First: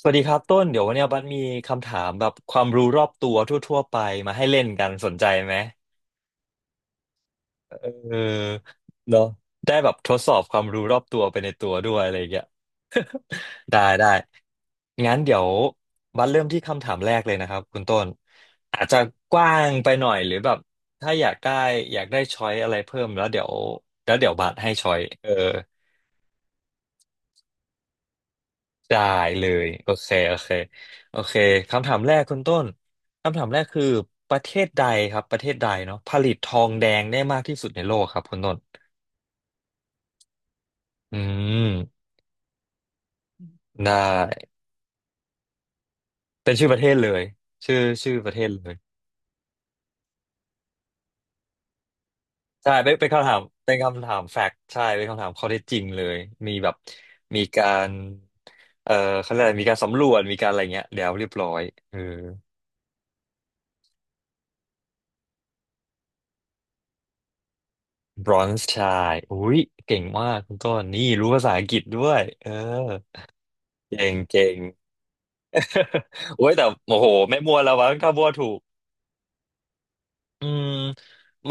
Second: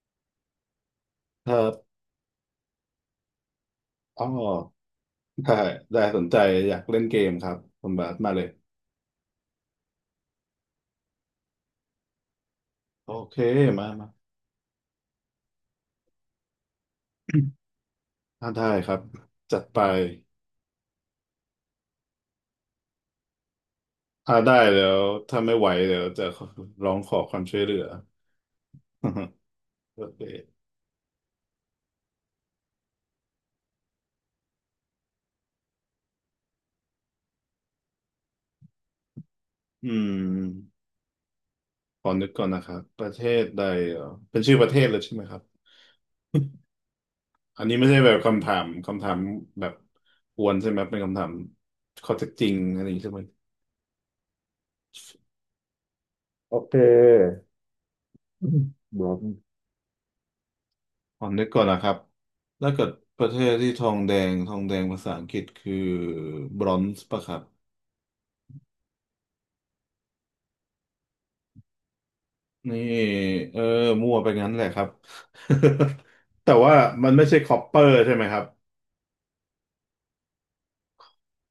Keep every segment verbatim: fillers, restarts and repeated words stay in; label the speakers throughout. Speaker 1: สวัสดีครับต้นเดี๋ยววันเนี้ยบัสมี
Speaker 2: ครั
Speaker 1: คำ
Speaker 2: บ
Speaker 1: ถามแบบความรู้รอบตัวทั่วๆไป
Speaker 2: อ๋อ
Speaker 1: มาให้เล่นกันสนใจ
Speaker 2: ได้
Speaker 1: ไหม
Speaker 2: ได้สนใจอยากเล่นเกมครับคุ
Speaker 1: เอ
Speaker 2: ณ
Speaker 1: อ
Speaker 2: บาสมาเลย
Speaker 1: เนาะได้แบบทดสอบความรู้รอบตัวไปในตัวด้วยอะไรอย่างเงี้ย
Speaker 2: โอเค
Speaker 1: ได้
Speaker 2: มามา
Speaker 1: ได้งั้นเดี๋ยวบัสเริ่มที่คำถามแรกเลยนะ ครับคุณต้น
Speaker 2: ถ้าได้
Speaker 1: อาจ
Speaker 2: ครั
Speaker 1: จะ
Speaker 2: บ
Speaker 1: กว้า
Speaker 2: จัด
Speaker 1: ง
Speaker 2: ไป
Speaker 1: ไปหน่อยหรือแบบถ้าอยากได้อยากได้ช้อยอะไรเพิ่มแล้วเดี๋ยวแล้วเดี๋ยว
Speaker 2: ถ้า
Speaker 1: บั
Speaker 2: ได้
Speaker 1: สให้
Speaker 2: แล้
Speaker 1: ช้อย
Speaker 2: ว
Speaker 1: เออ
Speaker 2: ถ้าไม่ไหวเดี๋ยวจะร้องขอความช่วยเหลือ
Speaker 1: ได้ เลยโอ
Speaker 2: โอ
Speaker 1: เค
Speaker 2: เค
Speaker 1: โอเคโอเคคำถามแรกคุณต้นคำถามแรกคือประเทศใดครับประเทศใดเนาะผลิตทองแดงได้มากที่สุดในโลกครับคุณต้น
Speaker 2: อืม
Speaker 1: อื
Speaker 2: ข
Speaker 1: ม
Speaker 2: อนึกก่อนนะครับประเทศใด
Speaker 1: ได้
Speaker 2: เหรอเป็นชื่อประเทศเลยใช่ไหมครับ
Speaker 1: เป็นชื่อประเทศเลย
Speaker 2: อันนี้
Speaker 1: ชื่อ
Speaker 2: ไม่ใช่แบ
Speaker 1: ชื่
Speaker 2: บ
Speaker 1: อประเท
Speaker 2: คำ
Speaker 1: ศ
Speaker 2: ถาม
Speaker 1: เลย
Speaker 2: คำถามแบบกวนใช่ไหมเป็นคำถามข้อเท็จจริง
Speaker 1: ใช่
Speaker 2: อะไรอ
Speaker 1: เป็
Speaker 2: ย่า
Speaker 1: น
Speaker 2: งนี้
Speaker 1: เป็น
Speaker 2: ใช่ไหม
Speaker 1: คำถามเป็นคำถามแฟกต์ใช่เป็นคำถามข้อเท็จจริงเลยมี
Speaker 2: โอ
Speaker 1: แบ
Speaker 2: เค
Speaker 1: บมีการ
Speaker 2: อืม
Speaker 1: เอ่อเขาเรียกอะไรมีการสำรวจมีการอะไรเงี้ยแล้ว
Speaker 2: ผ
Speaker 1: เรี
Speaker 2: อ
Speaker 1: ยบ
Speaker 2: นึ
Speaker 1: ร้
Speaker 2: ก
Speaker 1: อ
Speaker 2: ก่
Speaker 1: ย
Speaker 2: อนนะครั
Speaker 1: เอ
Speaker 2: บ
Speaker 1: อ
Speaker 2: ถ้าเกิดประเทศที่ทองแดงทองแดงภาษาอังกฤษคือบรอนซ์ปะครับ
Speaker 1: บรอนซ์ชายอุ้ยเก่งมากคุณต้นนี่รู้ภาษาอังกฤษด้วยเออ
Speaker 2: นี่เออ
Speaker 1: เก่
Speaker 2: มั่
Speaker 1: ง
Speaker 2: วไปงั้
Speaker 1: เก่
Speaker 2: น
Speaker 1: ง
Speaker 2: แหละครับ
Speaker 1: โอ้
Speaker 2: แต่
Speaker 1: ยแต่
Speaker 2: ว่า
Speaker 1: โอ้โห
Speaker 2: มันไม่ใช่
Speaker 1: ไม่
Speaker 2: ค
Speaker 1: มั
Speaker 2: อ
Speaker 1: ว
Speaker 2: ป
Speaker 1: แล้
Speaker 2: เป
Speaker 1: ว
Speaker 2: อ
Speaker 1: วะ
Speaker 2: ร์
Speaker 1: ถ้า
Speaker 2: ใช่ไหม
Speaker 1: มัว
Speaker 2: ครับ
Speaker 1: ถูกอืม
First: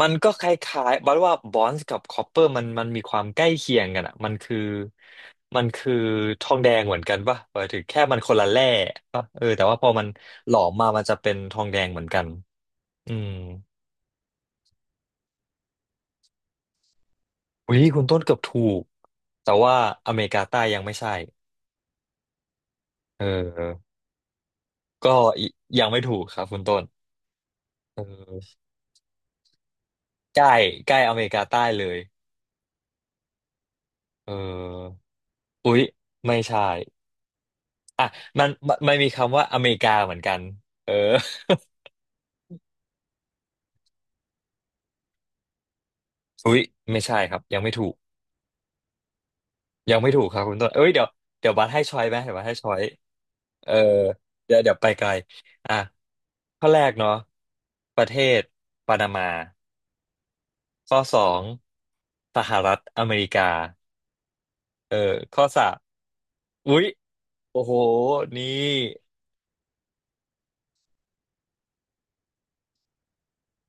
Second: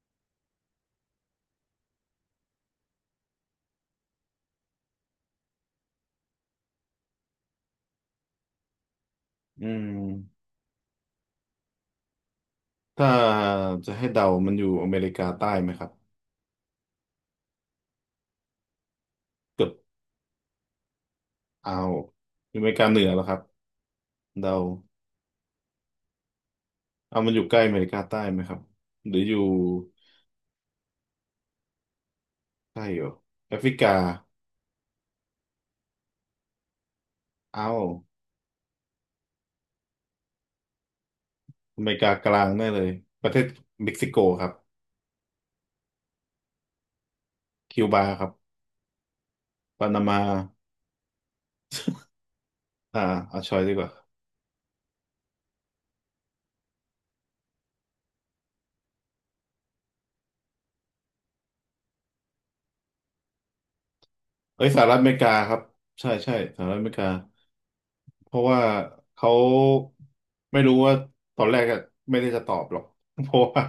Speaker 1: มันก็คล้ายๆบัดว่าบอนซ์กับคอปเปอร์มันมันมีความใกล้เคียงกันอ่ะมันคือมันคือทองแดงเหมือนกันป่ะหมายถึงแค่มันคนละแร่ป่ะเออแต่
Speaker 2: อื
Speaker 1: ว่า
Speaker 2: ม
Speaker 1: พอมันหลอมมามันจะเป็นทองแดงเหมือนกัน
Speaker 2: ถ้า
Speaker 1: อืม
Speaker 2: จะให้เดามันอยู่อเมริกาใต้ไหมครับ
Speaker 1: อุ้ยคุณต้นเกือบถูกแต่
Speaker 2: เกือบ
Speaker 1: ว่าอเมริกาใต้ยังไม่ใช่
Speaker 2: เอาวอยู่อเมริกาเหนือ
Speaker 1: เอ
Speaker 2: แล้วครับ
Speaker 1: อ
Speaker 2: เดา
Speaker 1: ก็ยยังไม่ถูกครับคุณต้น
Speaker 2: เอามันอยู่ใกล้อเมริ
Speaker 1: เ
Speaker 2: กาใต้ไหมค
Speaker 1: ออ
Speaker 2: รับหรืออยู่
Speaker 1: ใกล้ใกล้อเมริกาใต้เลย
Speaker 2: ใกล้เหรอแอฟริกา
Speaker 1: เออ อุ๊ยไม่ใช่
Speaker 2: เอา
Speaker 1: อ่ะมันมันมันมีคำว่าอเมริกาเหมือนกันเออ
Speaker 2: อ เมริกากลางแน่เลยประเทศเม็กซิโกครับ
Speaker 1: อุ๊ยไม่ใช่ครับยังไม่
Speaker 2: คิว
Speaker 1: ถูก
Speaker 2: บาครับ ปา
Speaker 1: ยัง
Speaker 2: นา
Speaker 1: ไม่
Speaker 2: มา
Speaker 1: ถูกครับคุณต้น เอ้ยเดี๋ยวเดี๋ยวบัสให้ช้อยไหมเดี๋ยวบัสให้ช้อย
Speaker 2: อ่าเอาชอย
Speaker 1: เอ
Speaker 2: ดี
Speaker 1: อ
Speaker 2: กว่า
Speaker 1: เดี๋ยวเดี๋ยวไปไกลอ่ะข้อแรกเนาะประเทศปานามาข้อสองสหรัฐอเมริกา
Speaker 2: เอ้ยสห
Speaker 1: เอ
Speaker 2: รั
Speaker 1: อ
Speaker 2: ฐอเมริกา
Speaker 1: ข้อ
Speaker 2: ครับ
Speaker 1: สาม
Speaker 2: ใช่ใช่สหรั
Speaker 1: อุ๊
Speaker 2: ฐอ
Speaker 1: ย
Speaker 2: เมริกา
Speaker 1: โอ้โห
Speaker 2: เพ
Speaker 1: นี่
Speaker 2: ราะว่าเขาไม่รู้ว่าตอนแรกอะไม่ได้จะตอบหรอก เพราะว่า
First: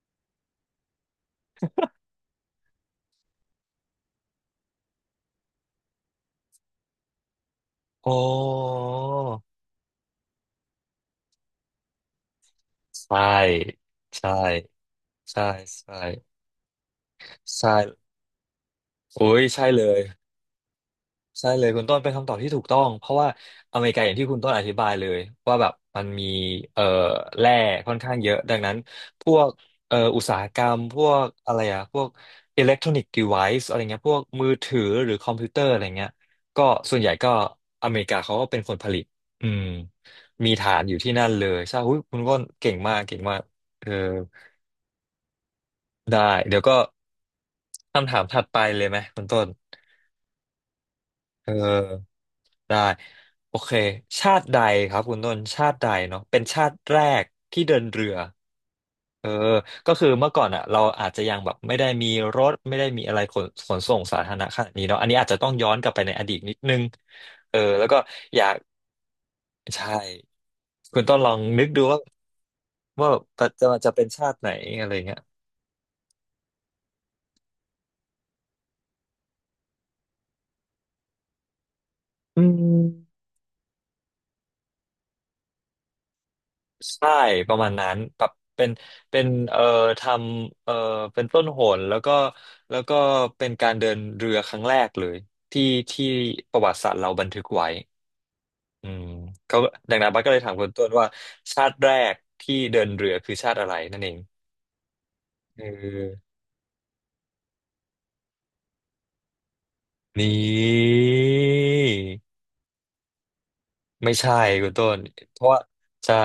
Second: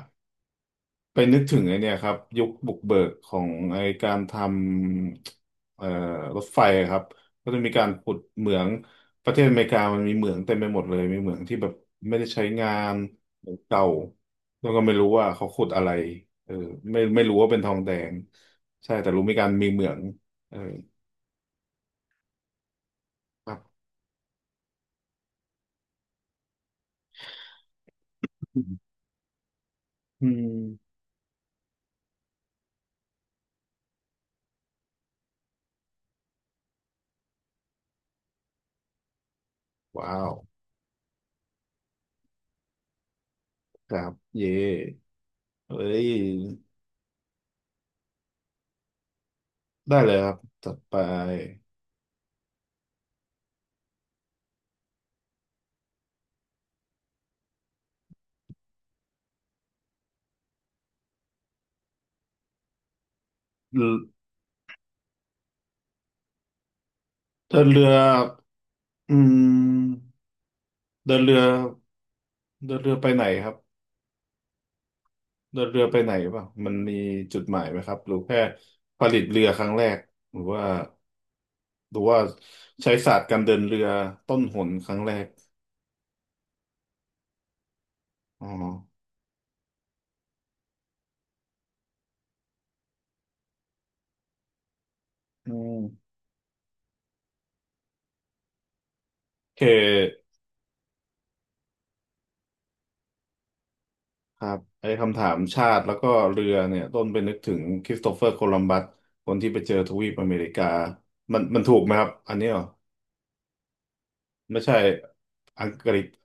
Speaker 2: ไปนึกถึงไอเนี่ยครับยุคบุกเบิกของไอการทำเอ่อรถไฟอะครับก็จะมีการขุ
Speaker 1: โอ้
Speaker 2: ดเหมืองประเทศอเมริกามันมีเหมืองเต็มไปหมดเลยมีเหมืองที่แบบไม่ได้ใช้งาน
Speaker 1: ใช่
Speaker 2: เหมืองเก่า
Speaker 1: ใช
Speaker 2: แล้วก็
Speaker 1: ่
Speaker 2: ไม่รู้ว่า
Speaker 1: ใช่
Speaker 2: เขาขุดอะไร
Speaker 1: ใช่
Speaker 2: เออไม่ไม่รู้ว่าเป็นท
Speaker 1: ใช่
Speaker 2: องแดงใช่แต่รู้
Speaker 1: โอ้
Speaker 2: มี
Speaker 1: ย
Speaker 2: การ
Speaker 1: ใช่
Speaker 2: มีเห
Speaker 1: เล
Speaker 2: มือ
Speaker 1: ย
Speaker 2: งเออ
Speaker 1: ใช่เลยคุณต้นเป็นคำตอบที่ถูกต้องเพราะว่า
Speaker 2: ครับ
Speaker 1: อเมริกาอย่างที่คุณต้นอธิบายเลยว่าแบบมันมีเอ่อแร่ค่อนข้างเยอะ ดั
Speaker 2: อื
Speaker 1: งนั้น
Speaker 2: ม
Speaker 1: พวกเอ่ออุตสาหกรรมพวกอะไรอะพวกอิเล็กทรอนิกส์ดีไวซ์อะไรเงี้ยพวกมือถือหรือคอมพิวเตอร์อะไรเงี้ยก็ส่วนใหญ่ก็อเมริกาเขาก็เป็นคนผลิตอืม
Speaker 2: ว้าว
Speaker 1: มีฐานอยู่ที่นั่นเลยใช่หุ้ยคุณต้นเก่งมากเก่งมากเอ
Speaker 2: ค
Speaker 1: อ
Speaker 2: รับเย่เอ้ย
Speaker 1: ได้เดี๋ยวก็คำถามถัดไปเลยไหมคุณต้น
Speaker 2: ได้เลยครับจัดไป
Speaker 1: เออ ได้โอเคชาติใดครับคุณต้นชาติใดเนาะเป็นชาติแรกที่เดินเรือเออก็คือเมื่อก่อนอ่ะเราอาจจะยังแบบไม่ได้มีรถไม่ได้มีอะไรขนขน
Speaker 2: เรือ
Speaker 1: ส่งสาธารณะขนาดนี้เนาะอันนี้อาจจะต้องย้อนกลับไปในอดีตนิดนึงเอ
Speaker 2: เดิ
Speaker 1: อ
Speaker 2: นเรื
Speaker 1: แล้ว
Speaker 2: อ
Speaker 1: ก็อยาก
Speaker 2: อื
Speaker 1: ใช่
Speaker 2: ม
Speaker 1: คุณ
Speaker 2: เดิ
Speaker 1: ต้น
Speaker 2: น
Speaker 1: ล
Speaker 2: เรื
Speaker 1: อง
Speaker 2: อ
Speaker 1: นึกดูว่า
Speaker 2: เดินเรือไป
Speaker 1: ว่า
Speaker 2: ไหนค
Speaker 1: จะ
Speaker 2: รับ
Speaker 1: จะเป็นชาติไหนอะไรเงี้ย
Speaker 2: เดินเรือไปไหนป่ะมันมีจุดหมายไหมครับหรือแค่ผลิตเรือครั้งแรกหรือว่าหรือว่า
Speaker 1: อื
Speaker 2: ใช้ศา
Speaker 1: ม
Speaker 2: สตร์การเดินเรือต้นหนครั้งแรก
Speaker 1: ใช่ประมาณนั้นแบบ
Speaker 2: อ๋อ
Speaker 1: เป็นเป็นเอ่อทำเอ่อเป็นต้นโหนแล้วก็แล้วก็เป็นการเดินเรือครั้งแรกเลย
Speaker 2: อื
Speaker 1: ที่ที่
Speaker 2: ม
Speaker 1: ประวัติศาสตร์เราบันทึกไว้อืม
Speaker 2: โอ
Speaker 1: เขา
Speaker 2: เค
Speaker 1: ดังนั้นบัสก็เลยถามคุณต้นว่าชาติแรกที่เดินเรือคือชาติอะไรนั่นเอง
Speaker 2: ครับไอ้คำถาม
Speaker 1: เอ
Speaker 2: ชาติแล้วก็
Speaker 1: อ
Speaker 2: เรือเนี่ยต้นไปนึกถึงคริสโตเฟอร์โคลัมบัสคนที่ไปเจอทวีปอ
Speaker 1: นี่
Speaker 2: เมริกามันมันถูกไหมครับอันนี้เหรอ
Speaker 1: ไม่ใช่
Speaker 2: ไม่
Speaker 1: คุณ
Speaker 2: ใช่
Speaker 1: ต้นเพราะว่า
Speaker 2: อังกฤษ
Speaker 1: ใช่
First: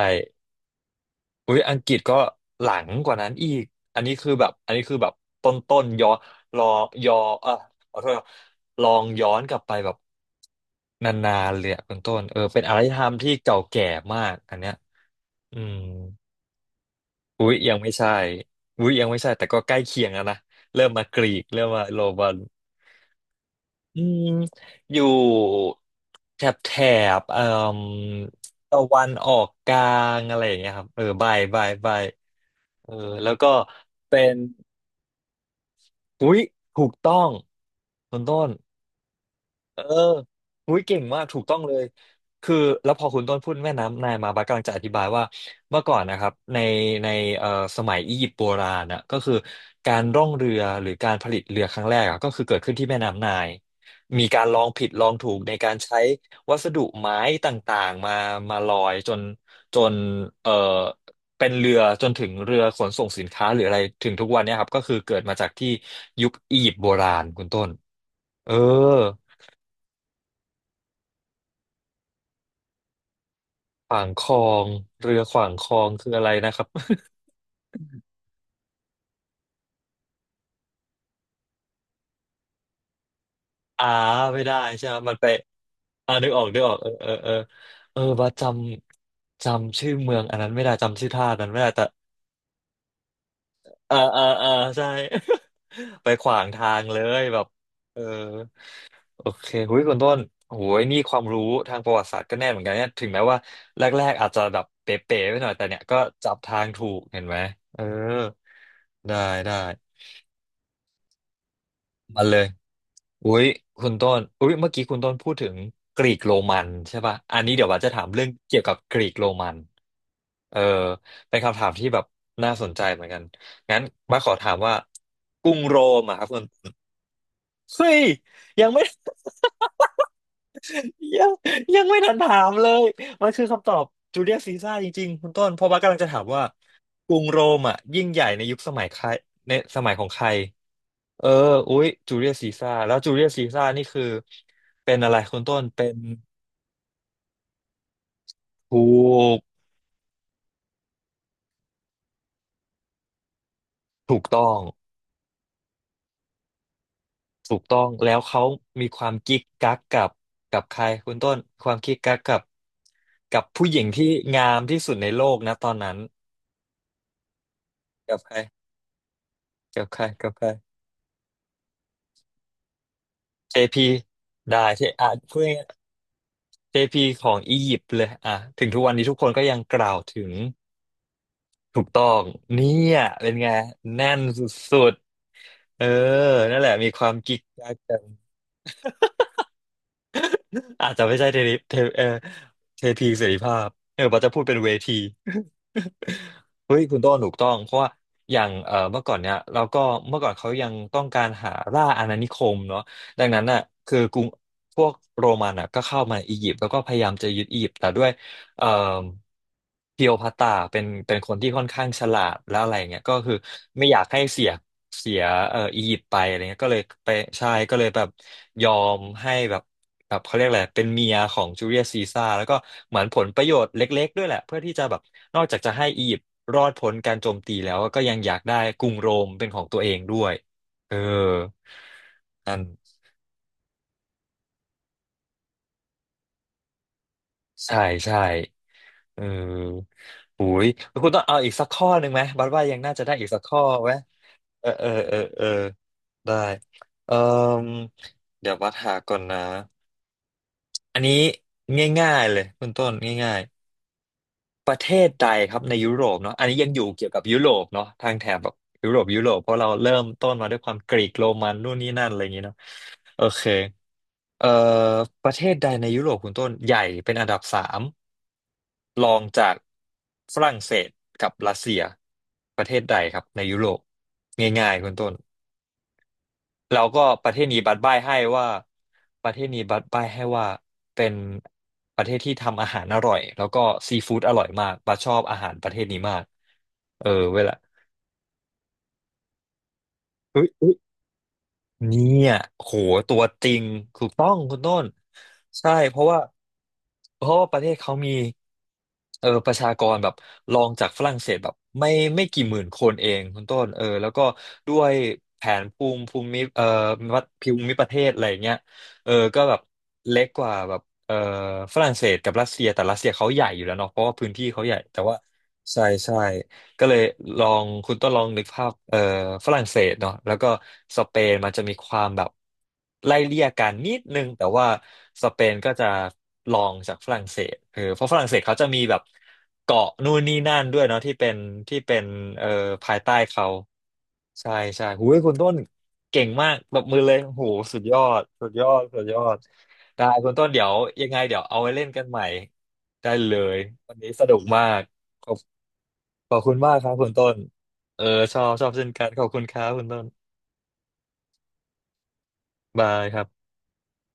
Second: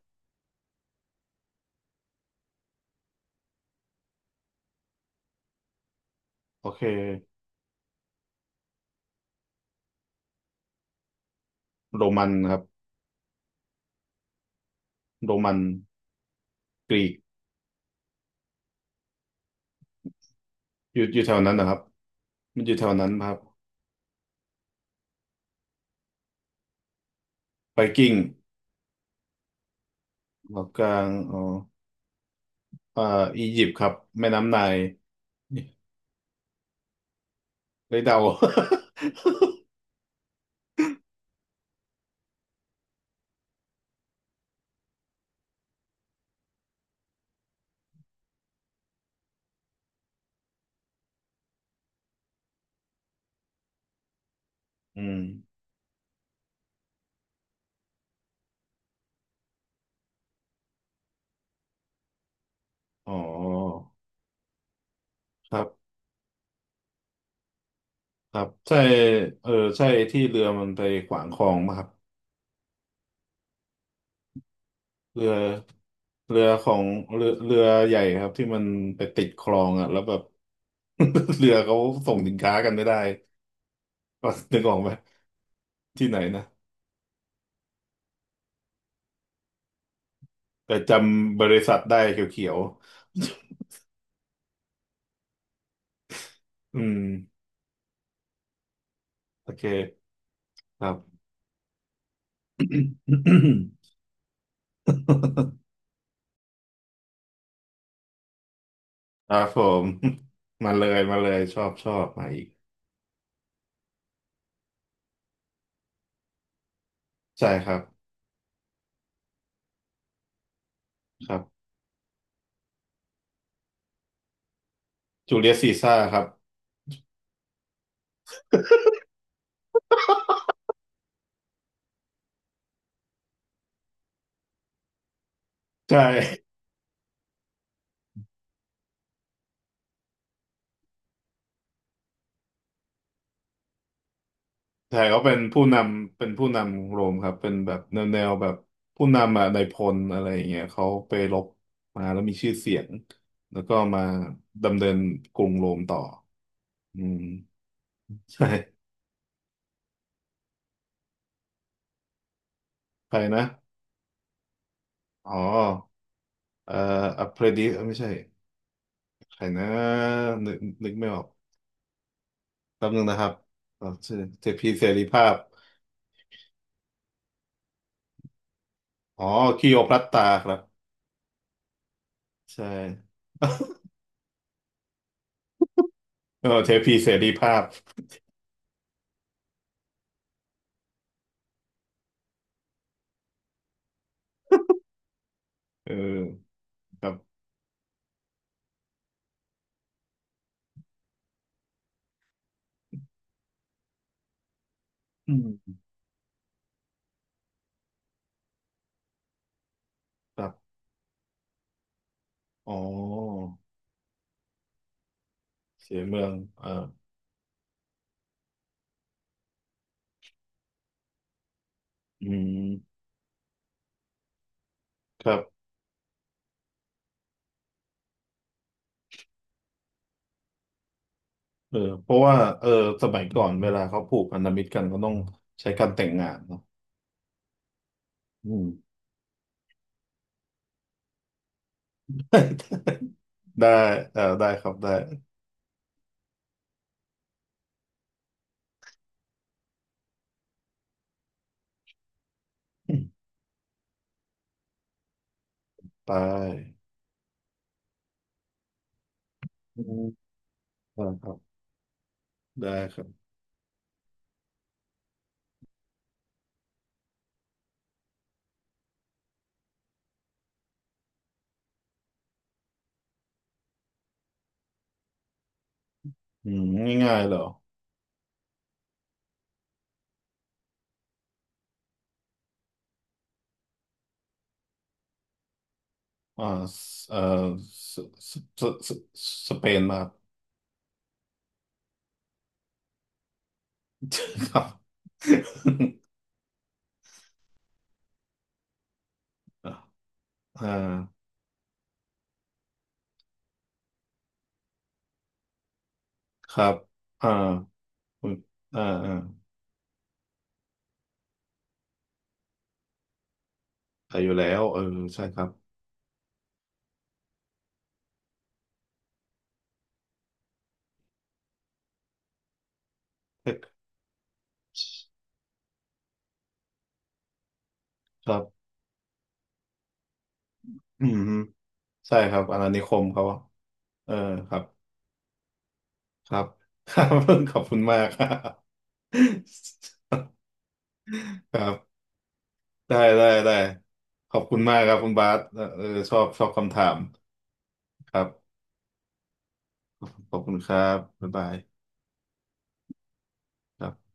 Speaker 1: อุ้ยอังกฤษก็หลังกว่านั้นอีก อันนี้คือแบบอันนี้คือแบบต้นต้นย้อนร
Speaker 2: โอ
Speaker 1: อ
Speaker 2: เค
Speaker 1: ย้อเออขอโทษครับลองย้อนกลับไปแบบนานๆเลยอะคุณ
Speaker 2: โร
Speaker 1: ต้น
Speaker 2: มัน
Speaker 1: เออ
Speaker 2: ครับ
Speaker 1: เป็นอารยธรรมที่เก่าแก่มากอันเนี้ย
Speaker 2: โรมั
Speaker 1: อื
Speaker 2: น
Speaker 1: ม
Speaker 2: กรีก
Speaker 1: อุ้ยยังไม่ใช่อุ้ยยังไม่ใช่แต่ก็ใกล้เคียงแล้วนะเริ่ม
Speaker 2: อยู่
Speaker 1: มา
Speaker 2: อ
Speaker 1: ก
Speaker 2: ยู่
Speaker 1: รี
Speaker 2: แถว
Speaker 1: ก
Speaker 2: นั้น
Speaker 1: เริ่
Speaker 2: นะ
Speaker 1: ม
Speaker 2: ครับ
Speaker 1: มาโรมัน
Speaker 2: มันอยู่แถวนั้นครับ
Speaker 1: อืมอยู่แถบแถบเอ่อ
Speaker 2: ไบกิ้ง
Speaker 1: ตะวันออกกลางอะไรอย่าง
Speaker 2: เกาะ
Speaker 1: เงี้ย
Speaker 2: ก
Speaker 1: ครับ
Speaker 2: ลา
Speaker 1: เออ
Speaker 2: ง
Speaker 1: ใบ
Speaker 2: อ๋อ
Speaker 1: ใบใบเออ
Speaker 2: อ่า
Speaker 1: แล้ว
Speaker 2: อี
Speaker 1: ก็
Speaker 2: ยิปต์ครับ
Speaker 1: เป็
Speaker 2: แม่
Speaker 1: น
Speaker 2: น้ำไนล์
Speaker 1: อุ๊ยถูกต้อง
Speaker 2: ไลย
Speaker 1: คุ
Speaker 2: เดา
Speaker 1: ณ ต้น เออหุ้ยเก่งมาก ถูกต้องเลยคือแล้วพอคุณต้นพูดแม่น้ำนายมาบัสกำลังจะอธิบายว่า เมื่อก่อนนะครับในในเอ่อสมัยอียิปต์โบราณนะก็คือ การร่องเรือหรือการผลิตเรือครั้งแรกอะก็คือเกิดขึ้นที่แม่น้ำนาย มีการลองผิด
Speaker 2: อื
Speaker 1: ลอง
Speaker 2: ม
Speaker 1: ถูกในการใช้วัสดุไม้ต่างๆมามาลอยจนจนเอ่อเป็นเรือจนถึงเรือขนส่ง
Speaker 2: อ๋อ
Speaker 1: สินค้าหรืออะไรถึงทุกวันเนี้ยครับก็คือเกิดมาจา
Speaker 2: ค
Speaker 1: ก
Speaker 2: รั
Speaker 1: ที่
Speaker 2: บ
Speaker 1: ยุคอียิปต์โบราณคุณต้น
Speaker 2: ครับ
Speaker 1: เออ
Speaker 2: ใช่เออใช่ที่เรือมันไปขวางคลองมาครับ
Speaker 1: ขวางคลองเรือ
Speaker 2: เรือ
Speaker 1: ขวางคลองคืออะไร
Speaker 2: เรือ
Speaker 1: นะค
Speaker 2: ข
Speaker 1: รับ
Speaker 2: อง เรือเรือใหญ่ครับที่มันไปติดคลองอ่ะแล้วแบบ เรือเขาส่งสินค้ากันไม่ได้
Speaker 1: อ่า
Speaker 2: ก็
Speaker 1: ไม่ได้
Speaker 2: นึกออก
Speaker 1: ใช่
Speaker 2: ไหม
Speaker 1: ไหมมันไป
Speaker 2: ที่
Speaker 1: อ่า
Speaker 2: ไหน
Speaker 1: นึกอ
Speaker 2: นะ
Speaker 1: อกนึกออกเออเออเออเออว่าจำจำชื่อเมืองอันนั้นไม่ได้
Speaker 2: แต่จ
Speaker 1: จำชื่อท่า
Speaker 2: ำบ
Speaker 1: นั้นไม่
Speaker 2: ริ
Speaker 1: ได้
Speaker 2: ษัท
Speaker 1: แต่
Speaker 2: ได้เขียว
Speaker 1: เออเออเออใช่ ไปขวาง
Speaker 2: ๆ
Speaker 1: ทา
Speaker 2: อื
Speaker 1: งเล
Speaker 2: ม
Speaker 1: ยแบบเออโอเค
Speaker 2: โอเค
Speaker 1: หุยคุณต้นโอ้
Speaker 2: ค
Speaker 1: ย
Speaker 2: รั
Speaker 1: นี่ควา
Speaker 2: บ
Speaker 1: มรู้ทางประวัติศาสตร์ก็แน่นเหมือนกัน เนี่ยถึงแม้ว่า แรกๆอาจจะแบบเป๋ๆไปหน่อยแต่เนี่ยก็จับทางถูกเห็นไหมเออได้
Speaker 2: ครับ
Speaker 1: ได้
Speaker 2: ผม มาเลยมาเลยชอบชอบ
Speaker 1: มา
Speaker 2: มา
Speaker 1: เล
Speaker 2: อี
Speaker 1: ย
Speaker 2: ก
Speaker 1: อุ้ยคุณต้นอุ้ยเมื่อกี้คุณต้นพูดถึงกรีกโรมันใช่ป่ะอัน
Speaker 2: ใช่
Speaker 1: นี้เดี๋
Speaker 2: ค
Speaker 1: ยว
Speaker 2: รับ
Speaker 1: ว่าจะถามเรื่องเกี่ยวกับกรีกโรมันเออ
Speaker 2: ค
Speaker 1: เป็
Speaker 2: รั
Speaker 1: นคำ
Speaker 2: บ
Speaker 1: ถามที่แบบน่าสนใจเหมือนกัน งั้นบ้าสขอถามว่า
Speaker 2: จู
Speaker 1: ก
Speaker 2: เลี
Speaker 1: รุ
Speaker 2: ยส
Speaker 1: ง
Speaker 2: ซี
Speaker 1: โร
Speaker 2: ซ่าร์
Speaker 1: ม
Speaker 2: ค
Speaker 1: อะ
Speaker 2: รั
Speaker 1: ครั
Speaker 2: บ
Speaker 1: บคุณเฮ้ยยังไม่ ยังยังไม่ทันถามเลยมันคือคำตอบจูเลียสซีซ่าจริงๆคุณต้นเพราะว่ากำลั
Speaker 2: ใช่
Speaker 1: งจะ ถามว่ากรุงโรมอะยิ่งใหญ่ในยุคสมัยใครในสมัยของใคร เอออุ๊ยจูเลียสซีซ่าร์แล้วจูเลียสซีซ่าร์นี่คือเป็น
Speaker 2: ใช่
Speaker 1: อะไร
Speaker 2: เขาเป็
Speaker 1: คุ
Speaker 2: น
Speaker 1: ณต้
Speaker 2: ผู้
Speaker 1: น
Speaker 2: น
Speaker 1: เป็น
Speaker 2: ำเป็นผู้นำโรมครับเป็นแบบแนวแนวแบบ
Speaker 1: ถู
Speaker 2: ผู้นำ
Speaker 1: ก
Speaker 2: อ่ะในายพลอะไรอย่างเงี้ยเขาไปรบมาแล้วมีชื่อเสียงแล้วก็มา
Speaker 1: ถูกต้อง
Speaker 2: ดำเนินกรุงโรมต่ออืม
Speaker 1: ถูกต้องแล้วเขา
Speaker 2: ใช่
Speaker 1: มีความกิ๊กกักกับกับใครคุณต้นความกิ๊กกักกับ
Speaker 2: ใคร
Speaker 1: กั
Speaker 2: นะ
Speaker 1: บผู้หญิงที่งามที่สุดในโล
Speaker 2: อ๋อ
Speaker 1: กนะตอนนั้น
Speaker 2: เอ่ออัปเพรดิสไม่ใช่
Speaker 1: กับใคร
Speaker 2: ใครนะ
Speaker 1: กับใครกับใคร
Speaker 2: นึกนึกไม่ออกแป๊บนึงนะครับ
Speaker 1: เจ
Speaker 2: เอ่อ
Speaker 1: พี
Speaker 2: ชื่อเส
Speaker 1: ได้
Speaker 2: พีเส
Speaker 1: ที่
Speaker 2: รี
Speaker 1: อ่ะ
Speaker 2: ภาพ
Speaker 1: พูดง่ายๆเจพีของอียิปต์เลยอ่ะถึงทุกวันนี้ทุก
Speaker 2: อ๋
Speaker 1: ค
Speaker 2: อ
Speaker 1: นก็ยัง
Speaker 2: คลี
Speaker 1: ก
Speaker 2: โอ
Speaker 1: ล่า
Speaker 2: พั
Speaker 1: ว
Speaker 2: ตตา
Speaker 1: ถึง
Speaker 2: ครับ
Speaker 1: ถูกต้อง
Speaker 2: ใช่
Speaker 1: เนี่ยเป็นไงแน่นสุด เออ
Speaker 2: เออ
Speaker 1: นั่นแห
Speaker 2: เท
Speaker 1: ละมี
Speaker 2: พี
Speaker 1: ค
Speaker 2: เส
Speaker 1: วาม
Speaker 2: รี
Speaker 1: กิ๊ก
Speaker 2: ภาพ
Speaker 1: กักกัน อาจจะไม่ใช่เทริเทเออเทพีเสรีภาพเออว่าจะพูดเป็นเวที
Speaker 2: เออ
Speaker 1: เฮ้ยคุณ
Speaker 2: ครั
Speaker 1: โต้
Speaker 2: บ
Speaker 1: นถูกต้องเพราะว่าอย่างเอ่อเมื่อก่อนเนี่ยเราก็เมื่อก่อนเขายังต้องการหาล่าอาณานิคมเนาะดังนั้นน่ะคือกรุงพวกโร
Speaker 2: อื
Speaker 1: มันอ่ะ
Speaker 2: ม
Speaker 1: ก็เข้ามาอียิปต์แล้วก็พยายามจะยึดอียิปต์แต่ด้วย เอ่อพีโอพัต
Speaker 2: ครั
Speaker 1: ตา
Speaker 2: บ
Speaker 1: เป็นเป็นคนที่ค่อนข้างฉลาดแล้วอะ
Speaker 2: อ๋อ
Speaker 1: ไรเงี้ยก็คือไม่อยากให้เสียเสียเอ่ออี
Speaker 2: เสี
Speaker 1: ยิป
Speaker 2: ย
Speaker 1: ต์ไป
Speaker 2: เมือง
Speaker 1: อะไรเงี้ย
Speaker 2: เออ
Speaker 1: ก็เลยไปใช่ก็เลยแบบยอมให้แบบแบบเขาเรียกอะไรเป็นเมียของจูเลียสซีซ่า
Speaker 2: อื
Speaker 1: ร์แล้วก็เหมื
Speaker 2: ม
Speaker 1: อนผลประโยชน์เล็กๆด้วยแหละเพื่อที่จะแบบ
Speaker 2: ครั
Speaker 1: นอกจา
Speaker 2: บ
Speaker 1: กจะให้อียิปต์รอดพ้นการโจมตีแล้วก็ยังอยากได้กรุงโรมเป็นของตัวเองด้วยเออ
Speaker 2: เออเพราะว่า
Speaker 1: นั่น
Speaker 2: เออสมัยก่อนเวลาเขาผูกพันธมิตรกันก็ต้องใช้การแต่งงานเนาะ
Speaker 1: ใช่ใช่
Speaker 2: อืม
Speaker 1: เออโอ้ยคุณต้องเอาอีกสักข้อหนึ่งไหมบัดว่ายังน่าจะได้อีกสักข้อ
Speaker 2: ได้
Speaker 1: ไหม
Speaker 2: เออได้ค
Speaker 1: เออ
Speaker 2: รับ
Speaker 1: เออ
Speaker 2: ได้
Speaker 1: เออเออได้เออเดี๋ยวบัดหาก่อนนะอันนี้ง่ายๆเลยคุณต้นง่ายๆประเทศใดครับในยุโร
Speaker 2: ได
Speaker 1: ปเนาะอันนี้ยังอ
Speaker 2: ้
Speaker 1: ยู่เกี่ยวกับยุโรปเนาะทางแถบแบบยุโรปยุโรปเพราะเรา
Speaker 2: อื
Speaker 1: เริ่
Speaker 2: ม
Speaker 1: มต้นมาด้วยความก
Speaker 2: ได้
Speaker 1: รีก
Speaker 2: ค
Speaker 1: โร
Speaker 2: รั
Speaker 1: มั
Speaker 2: บ
Speaker 1: นนู่นนี่นั่นอะไรอย่างงี้เนาะ
Speaker 2: ได้ครับ
Speaker 1: โอเคเอ่อประเทศใดในยุโรปคุณต้นใหญ่เป็นอันดับสาม รองจากฝรั่งเศสกับรัสเซียประเทศใดครับในยุโรปง่ายๆคุณต้น
Speaker 2: อืม
Speaker 1: แล้วก็
Speaker 2: ง่าย
Speaker 1: ป
Speaker 2: ๆเห
Speaker 1: ระ
Speaker 2: ร
Speaker 1: เท
Speaker 2: อ
Speaker 1: ศนี้บัดบ้ายให้ว่าประเทศนี้บัดบ้ายให้ว่าเป็นประเทศที่ทำอาหารอร่อยแล้วก็ซีฟู้ดอร่อยมากบัดชอบอาหารประเทศนี้มาก
Speaker 2: อ่า
Speaker 1: เออ
Speaker 2: เออ
Speaker 1: เวลา
Speaker 2: สสสสสสเปนมา
Speaker 1: เฮ้ย เนี่ยโหตัวจริงถูกต้อง
Speaker 2: ค
Speaker 1: คุ
Speaker 2: รั
Speaker 1: ณต้
Speaker 2: บ
Speaker 1: นใช่ เพราะว่าเพราะว่าประเทศเขามีเออประชาก รแบบรอ
Speaker 2: อ่า
Speaker 1: งจากฝรั่งเศสแบบไม่ไม่กี่หมื่นคนเองคุณต้นเออแล้วก็ด้วยแผนภูมิภูมิ
Speaker 2: ค
Speaker 1: เอ่
Speaker 2: รั
Speaker 1: อ
Speaker 2: บ
Speaker 1: วัด
Speaker 2: อ่า
Speaker 1: ภูมิประเทศอะ
Speaker 2: คุ
Speaker 1: ไร
Speaker 2: ณ
Speaker 1: อย่างเงี้ย
Speaker 2: อ่า
Speaker 1: เอ
Speaker 2: อ่า
Speaker 1: อก็แบบเล็กกว่าแบบเอ่อฝรั่งเศสกับรัสเซียแต่รัสเซียเขาใหญ่อยู่แล้วเนาะเพราะ
Speaker 2: ไป
Speaker 1: ว่า
Speaker 2: อ
Speaker 1: พื้
Speaker 2: ยู่
Speaker 1: นที่
Speaker 2: แล้ว
Speaker 1: เขาให
Speaker 2: เอ
Speaker 1: ญ่
Speaker 2: อ
Speaker 1: แต่ว่า
Speaker 2: ใช่ครับ
Speaker 1: ใช่ใช่ ก็เลยลองคุณต้องลองนึกภาพเอ่อฝรั่งเศสเนาะแล้วก็สเปนมันจะมีความแบบไล่เลี่ย
Speaker 2: เอ๊ะ
Speaker 1: กันนิดนึงแต่ว่าสเปนก็จะลองจากฝรั่งเศสเออเพราะฝรั่
Speaker 2: ค
Speaker 1: งเศ
Speaker 2: รั
Speaker 1: สเขา
Speaker 2: บ
Speaker 1: จะมีแบบเกาะนู่นนี่นั่นด้วยเนาะ
Speaker 2: อื
Speaker 1: ที่
Speaker 2: ม
Speaker 1: เป็
Speaker 2: ฮึ
Speaker 1: นที่เป็น
Speaker 2: ใช่ครับ
Speaker 1: เอ่อ
Speaker 2: อาณานิค
Speaker 1: ภาย
Speaker 2: ม
Speaker 1: ใต้
Speaker 2: เขา
Speaker 1: เขา
Speaker 2: เออค
Speaker 1: ใช่
Speaker 2: รับ
Speaker 1: ใช่หูยคุณต้นเก่ง
Speaker 2: ครับ
Speaker 1: มากปรบ
Speaker 2: ค
Speaker 1: มือ
Speaker 2: รั
Speaker 1: เล
Speaker 2: บ
Speaker 1: ยโห
Speaker 2: ขอบคุ
Speaker 1: สุ
Speaker 2: ณ
Speaker 1: ดย
Speaker 2: มา
Speaker 1: อ
Speaker 2: กค
Speaker 1: ด
Speaker 2: รั
Speaker 1: สุดยอ
Speaker 2: บ
Speaker 1: ดสุดยอดได้คุณต้นเดี๋ยวยังไงเดี๋ยว
Speaker 2: ค
Speaker 1: เอา
Speaker 2: รั
Speaker 1: ไว้เล่น
Speaker 2: บ
Speaker 1: กันใหม่
Speaker 2: ได้
Speaker 1: ได้
Speaker 2: ได้
Speaker 1: เล
Speaker 2: ได้
Speaker 1: ยวันนี้ส
Speaker 2: ข
Speaker 1: นุ
Speaker 2: อ
Speaker 1: ก
Speaker 2: บคุณ
Speaker 1: มา
Speaker 2: มาก
Speaker 1: ก
Speaker 2: ครับ คุณบาสเออเออชอบ
Speaker 1: ขอ
Speaker 2: ช
Speaker 1: บ
Speaker 2: อบ
Speaker 1: คุณมา
Speaker 2: คำ
Speaker 1: ก
Speaker 2: ถา
Speaker 1: ครับ
Speaker 2: ม
Speaker 1: คุณต้นเออ
Speaker 2: ครั
Speaker 1: ชอ
Speaker 2: บ
Speaker 1: บชอบเช่นกันขอบคุณครับคุณต้น
Speaker 2: ขอบคุณครับบ๊ายบาย
Speaker 1: บายครับ
Speaker 2: ครับ